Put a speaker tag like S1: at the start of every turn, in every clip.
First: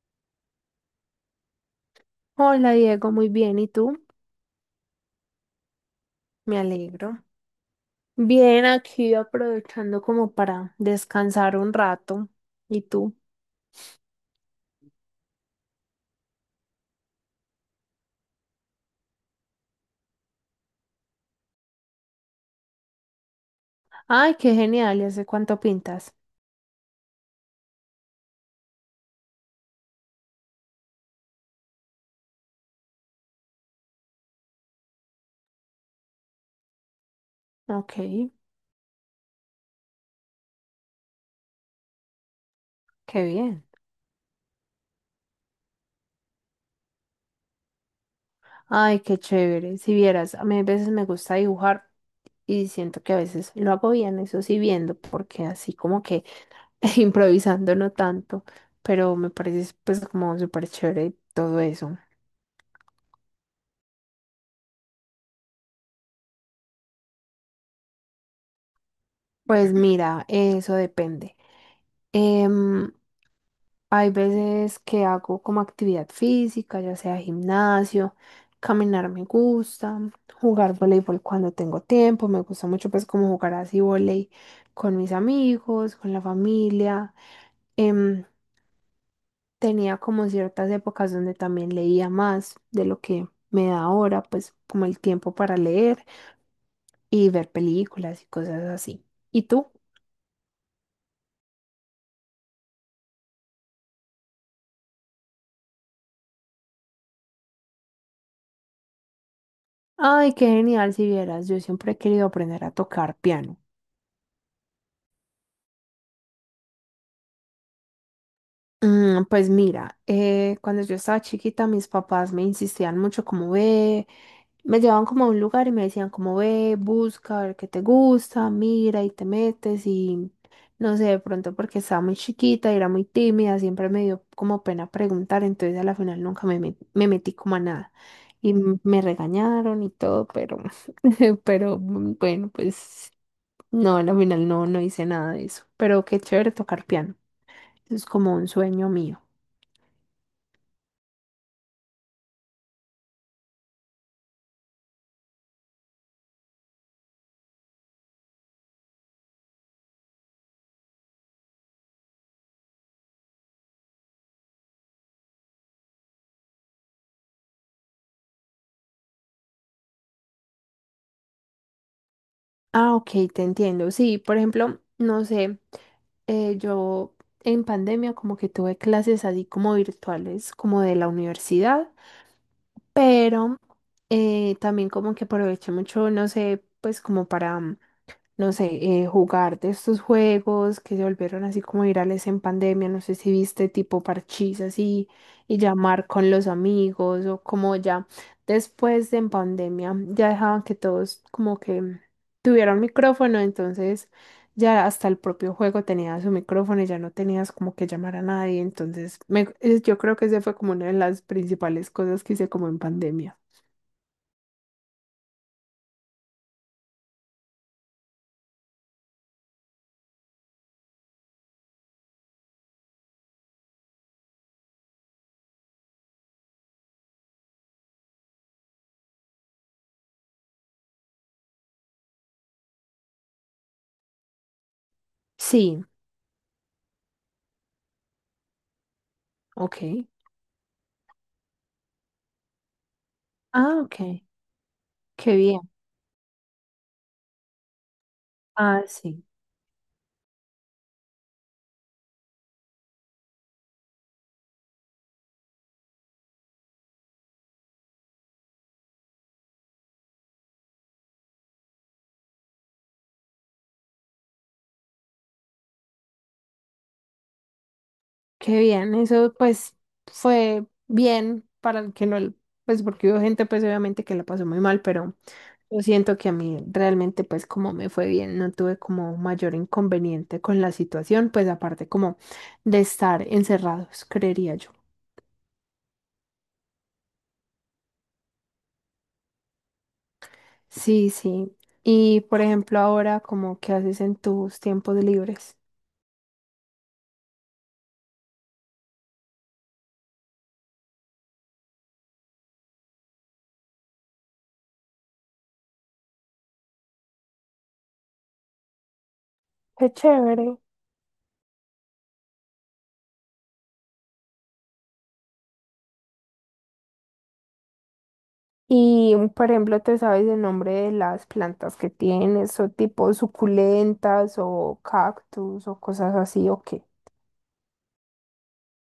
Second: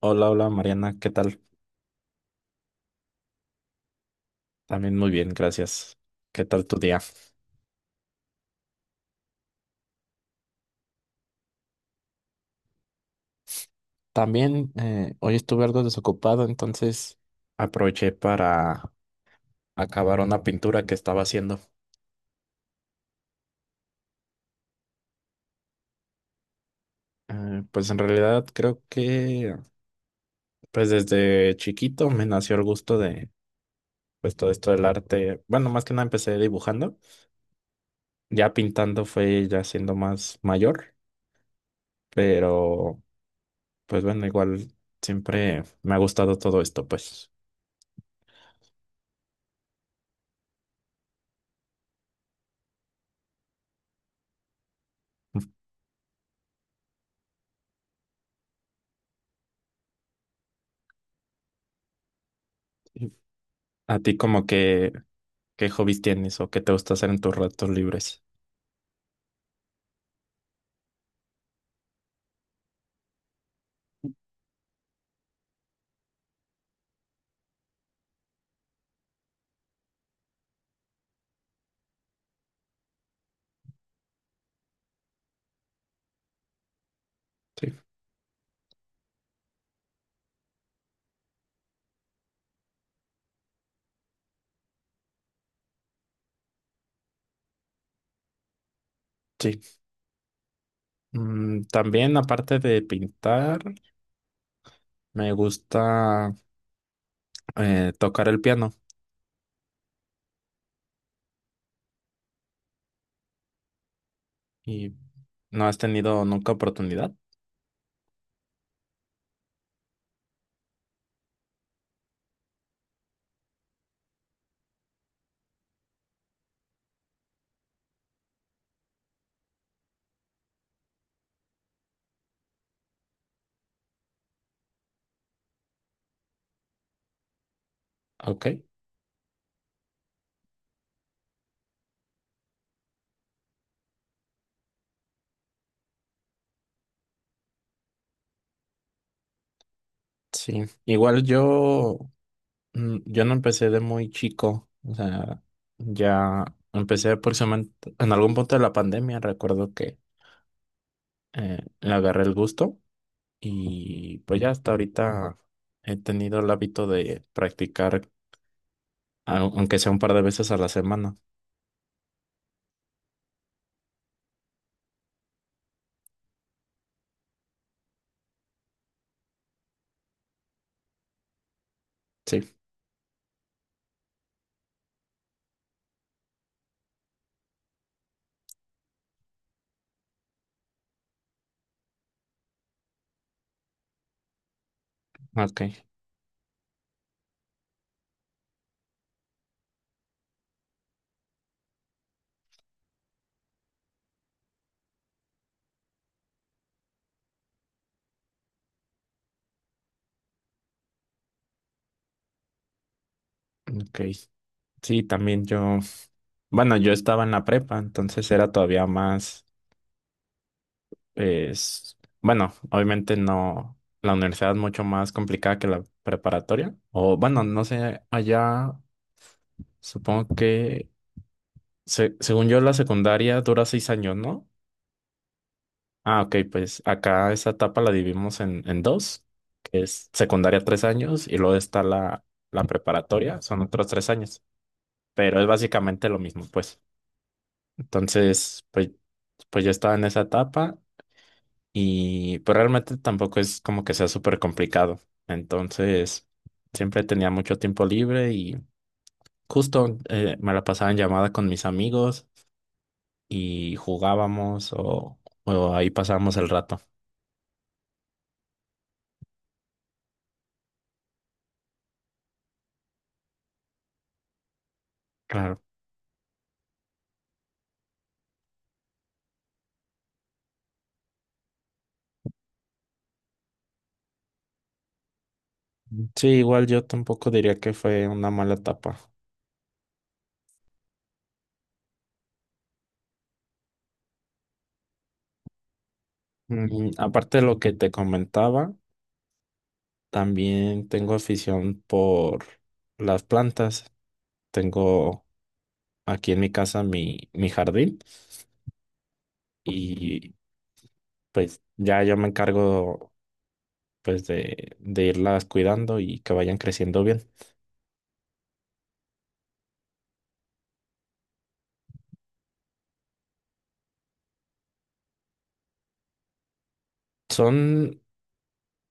S1: Hola, hola Mariana, ¿qué tal?
S2: Hola Diego, muy bien. ¿Y tú?
S1: También muy bien, gracias. ¿Qué
S2: Me
S1: tal tu día?
S2: alegro. Bien, aquí aprovechando como para descansar un rato. ¿Y tú?
S1: También hoy estuve algo desocupado, entonces aproveché para acabar una pintura que estaba haciendo.
S2: Ay, qué genial. ¿Y hace cuánto pintas?
S1: Pues en realidad creo que pues desde chiquito me nació el gusto de pues todo esto del arte. Bueno, más que nada empecé dibujando,
S2: Ok,
S1: ya pintando fue ya siendo más mayor, pero
S2: qué bien.
S1: pues bueno, igual siempre me ha gustado todo esto, pues.
S2: Ay, qué chévere. Si vieras, a mí a veces me gusta dibujar y siento que a veces lo hago bien, eso sí viendo, porque así como que improvisando no tanto, pero me parece pues como súper chévere todo eso.
S1: ¿A ti como que ¿Qué hobbies tienes o qué te gusta hacer en tus ratos libres?
S2: Pues mira, eso depende. Em, Hay veces que hago como actividad física, ya sea gimnasio, caminar me gusta, jugar voleibol cuando tengo tiempo, me gusta mucho pues como jugar así voleibol con mis amigos, con la familia.
S1: Sí,
S2: Em, Tenía como ciertas épocas donde también leía más de lo que me da ahora, pues como el tiempo para leer y ver películas y cosas así. ¿Y tú?
S1: sí. También, aparte de pintar, me gusta tocar el piano.
S2: Ay, qué genial si vieras, yo siempre he querido aprender a tocar piano.
S1: ¿Y no has tenido nunca oportunidad?
S2: Mm, pues mira, cuando yo estaba chiquita, mis papás me insistían mucho como ve, me llevaban como a un lugar y me decían como ve, busca, a ver qué te gusta, mira y te metes y no sé, de pronto porque estaba muy chiquita y era muy tímida, siempre me dio como pena preguntar, entonces a la final nunca me metí como a nada y
S1: Ok,
S2: me regañaron y todo, pero, pero bueno, pues no, a la final no, no hice nada de eso, pero qué chévere tocar piano. Eso es como un sueño mío.
S1: sí. Igual yo no empecé de muy chico. O sea, ya empecé aproximadamente en algún punto de la pandemia. Recuerdo que le agarré el gusto y pues ya hasta ahorita he tenido el hábito de practicar aunque sea un par de veces a la semana.
S2: Ah, ok, te entiendo. Sí, por ejemplo, no sé, yo en pandemia como que tuve clases así como virtuales, como de la universidad,
S1: Sí,
S2: pero también como que aproveché mucho, no sé, pues como para... no sé, jugar de estos juegos que se volvieron así como virales en pandemia, no sé si viste tipo parchís así y
S1: ok,
S2: llamar con los amigos o como ya después de en pandemia ya dejaban que todos como que tuvieran micrófono, entonces ya hasta el propio juego tenía su micrófono y ya no tenías como que llamar a nadie, entonces yo creo que esa fue como una de las principales cosas que hice como en pandemia.
S1: ok. Sí, también yo, bueno, yo estaba en la prepa, entonces era todavía más, es, bueno, obviamente no, la universidad es mucho más complicada que la preparatoria, o bueno, no sé, allá supongo que, según yo, la secundaria dura 6 años, ¿no?
S2: Sí,
S1: Ah, ok, pues acá esa etapa la dividimos en dos, que
S2: ok.
S1: es secundaria 3 años y luego está la preparatoria, son
S2: Ah,
S1: otros tres
S2: ok.
S1: años.
S2: Qué
S1: Pero es
S2: bien.
S1: básicamente lo mismo, pues. Entonces,
S2: Ah,
S1: pues,
S2: sí.
S1: pues yo estaba en esa etapa y pues realmente tampoco es como que sea súper complicado. Entonces, siempre tenía mucho tiempo libre y justo me la pasaba en llamada con mis amigos y jugábamos o ahí pasábamos el rato.
S2: Qué bien, eso pues fue bien para el que no, pues porque hubo gente pues obviamente que la pasó muy mal, pero
S1: Claro.
S2: yo siento que a mí realmente pues como me fue bien, no tuve como mayor inconveniente con la situación, pues aparte como de estar encerrados, creería yo.
S1: Sí, igual yo tampoco diría que fue una mala etapa.
S2: Sí, sí. Y por ejemplo ahora como qué haces en tus tiempos libres.
S1: Aparte de lo que te comentaba, también tengo afición por las plantas. Tengo aquí en mi casa mi jardín
S2: Qué
S1: y
S2: chévere.
S1: pues ya yo me encargo pues de irlas cuidando y que vayan creciendo bien.
S2: Y, por ejemplo, ¿te sabes el nombre de las plantas que tienes, o tipo suculentas, o cactus, o cosas así, o qué?
S1: Son,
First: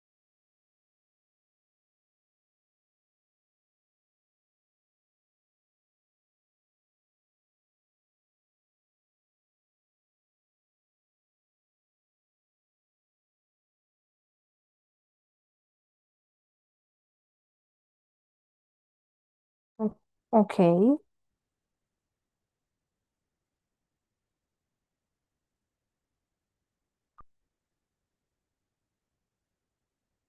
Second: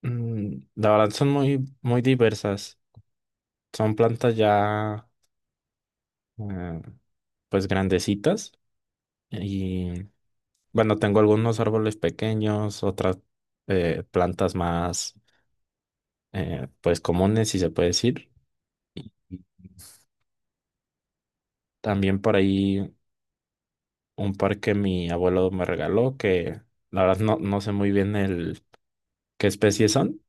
S1: la verdad son muy, muy diversas. Son plantas ya eh, pues grandecitas y bueno, tengo algunos árboles pequeños, otras plantas más pues comunes si se puede decir.
S2: O- Ok.
S1: También por ahí un par que mi abuelo me regaló, que la verdad no sé muy bien el qué especies son,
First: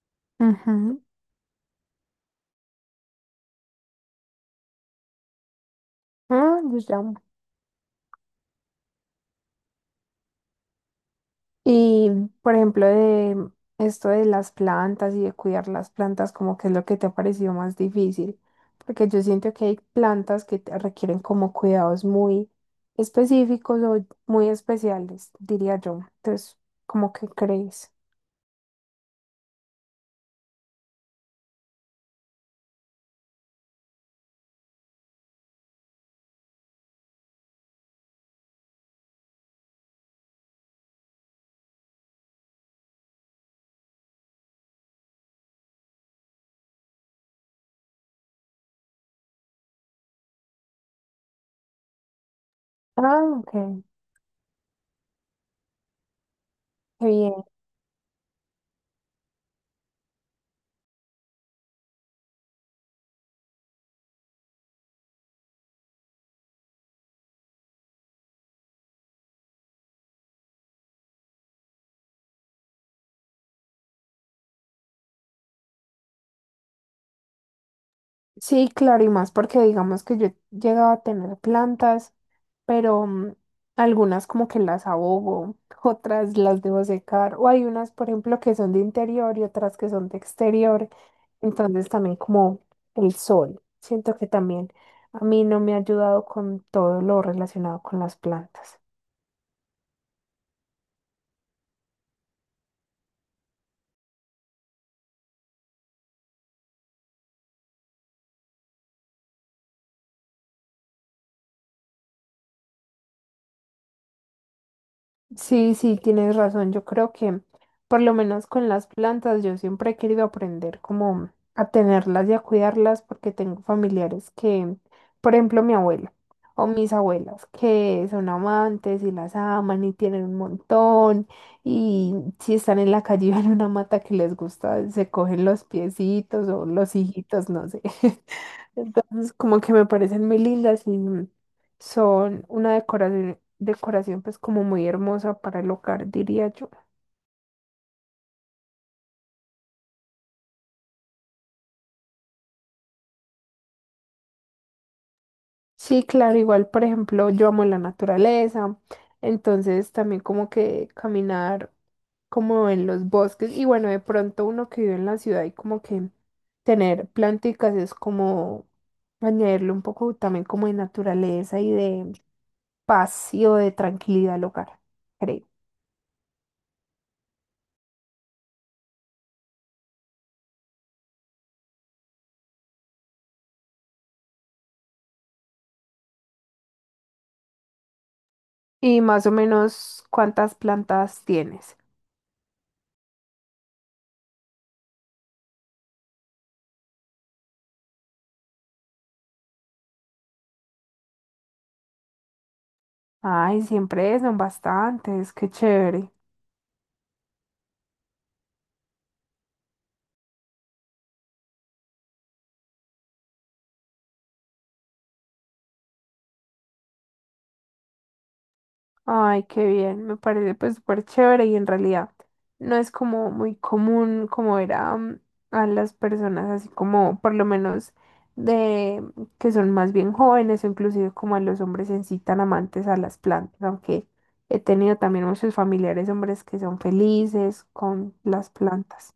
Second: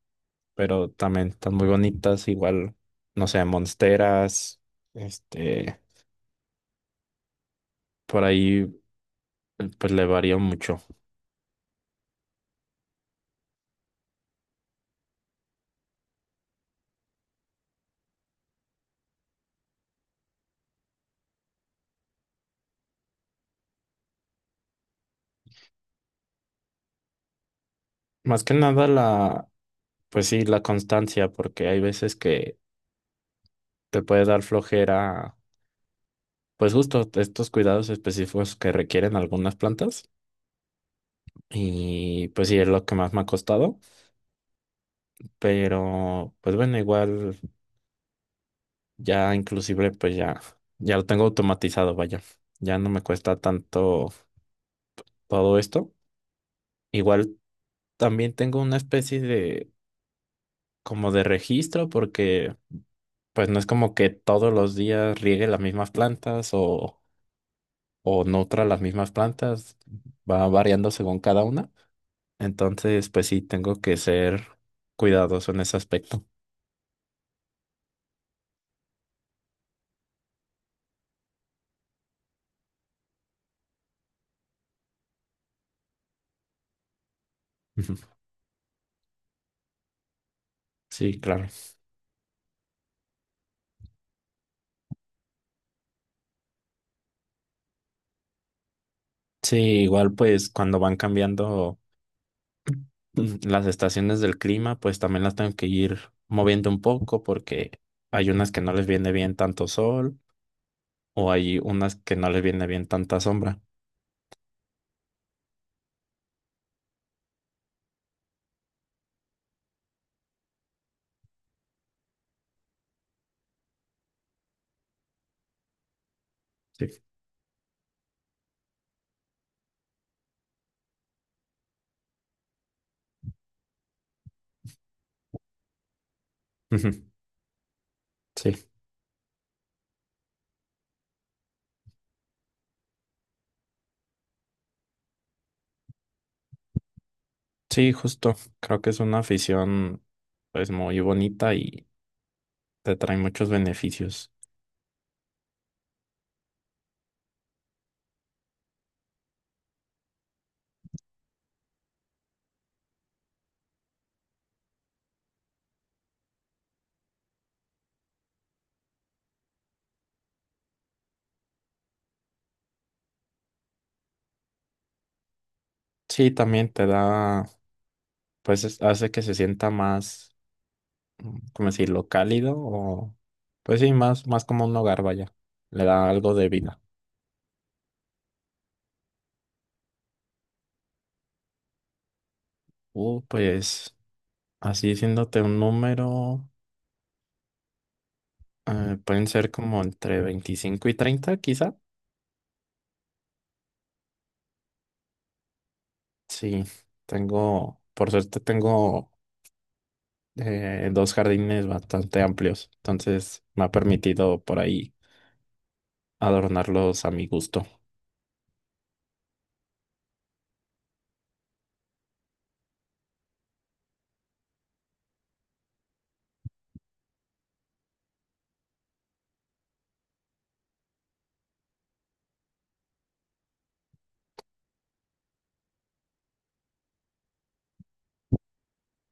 S1: pero
S2: Ujú.
S1: también están muy bonitas, igual, no sé, monsteras, este,
S2: Ah.
S1: por ahí pues le varía mucho.
S2: Y, por ejemplo, de esto de las plantas y de cuidar las plantas, como que es lo que te ha parecido más difícil, porque yo siento que hay plantas que te requieren como cuidados muy específicos o muy especiales, diría yo. Entonces, ¿cómo que crees?
S1: Más que nada la, pues sí, la constancia, porque hay veces que te puede dar flojera, pues justo estos cuidados específicos que requieren algunas plantas. Y pues sí, es lo que más me ha costado, pero pues bueno, igual. Ya inclusive pues ya lo tengo automatizado, vaya. Ya no me
S2: Ah,
S1: cuesta
S2: ok.
S1: tanto todo esto.
S2: Qué bien.
S1: Igual también tengo una especie de como de registro porque pues no es como que todos los días riegue las mismas plantas o nutra las mismas plantas. Va variando según cada una. Entonces pues sí, tengo que ser cuidadoso en ese aspecto.
S2: Sí, claro, y más porque digamos que yo llegaba a tener plantas, pero algunas como que las abogo, otras las debo secar, o hay unas, por ejemplo, que son de interior y otras que son de exterior,
S1: Sí, claro.
S2: entonces también como el sol, siento que también a mí no me ha ayudado con todo lo relacionado con las plantas.
S1: Sí, igual pues cuando van cambiando. Las estaciones del clima, pues también las tengo que ir moviendo un poco porque hay unas que no les viene bien tanto sol o hay unas que no les viene bien tanta sombra.
S2: Sí, sí, tienes razón. Yo creo que por lo menos con las plantas yo siempre he querido aprender como a tenerlas y a cuidarlas porque tengo familiares que, por ejemplo, mi abuela o mis
S1: Sí.
S2: abuelas que son amantes y las aman y tienen un montón y si están en la calle y ven una mata que les gusta, se cogen los piecitos o los
S1: Ujú.
S2: hijitos, no sé.
S1: Sí,
S2: Entonces, como que me parecen muy lindas y son una decoración, decoración pues como muy hermosa para el hogar, diría yo.
S1: sí, justo. Creo que es una afición pues muy bonita y te trae muchos beneficios.
S2: Sí, claro, igual, por ejemplo, yo amo la naturaleza, entonces también como que caminar como en los bosques y bueno, de pronto uno que vive en la ciudad y como que tener planticas es como añadirle un poco también como de naturaleza y de paz y o de tranquilidad al hogar, creo.
S1: Sí, también te da, pues hace que se sienta más, ¿cómo decirlo? Cálido o, pues sí, más, más como un hogar, vaya. Le da algo de vida.
S2: Y más o menos, ¿cuántas plantas tienes?
S1: Pues así diciéndote un número, pueden ser como entre 25 y 30 quizá.
S2: Ay, siempre son bastantes, qué chévere.
S1: Sí, tengo, por suerte tengo dos jardines bastante amplios, entonces me ha permitido por ahí adornarlos a mi gusto.
S2: Ay, qué bien, me parece pues súper chévere y en realidad no es como muy común como ver a, a las personas así como por lo menos de que son más bien jóvenes o inclusive como a los hombres en sí tan amantes a las plantas, aunque he tenido también muchos familiares hombres que son felices con las plantas,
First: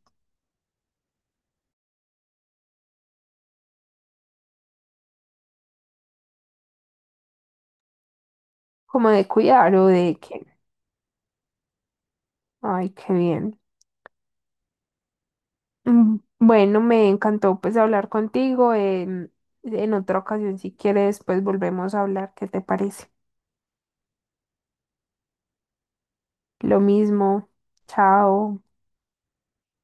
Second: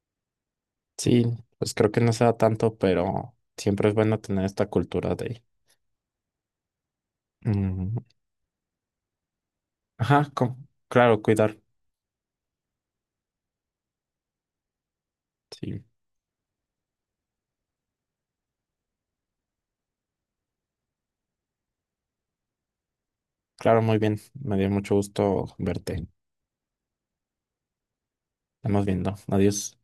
S1: Sí, pues creo que no se da tanto, pero siempre es bueno tener esta cultura de, mm,
S2: como de cuidar o de
S1: ajá,
S2: que,
S1: claro, cuidar.
S2: ay, qué bien.
S1: Sí,
S2: Bueno, me encantó pues hablar contigo. em, en otra ocasión, si quieres, pues volvemos a hablar. ¿Qué te parece?
S1: claro, muy bien. Me dio mucho gusto verte.
S2: Lo mismo. Chao.
S1: Estamos viendo. Adiós.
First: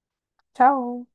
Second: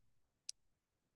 S2: Chao.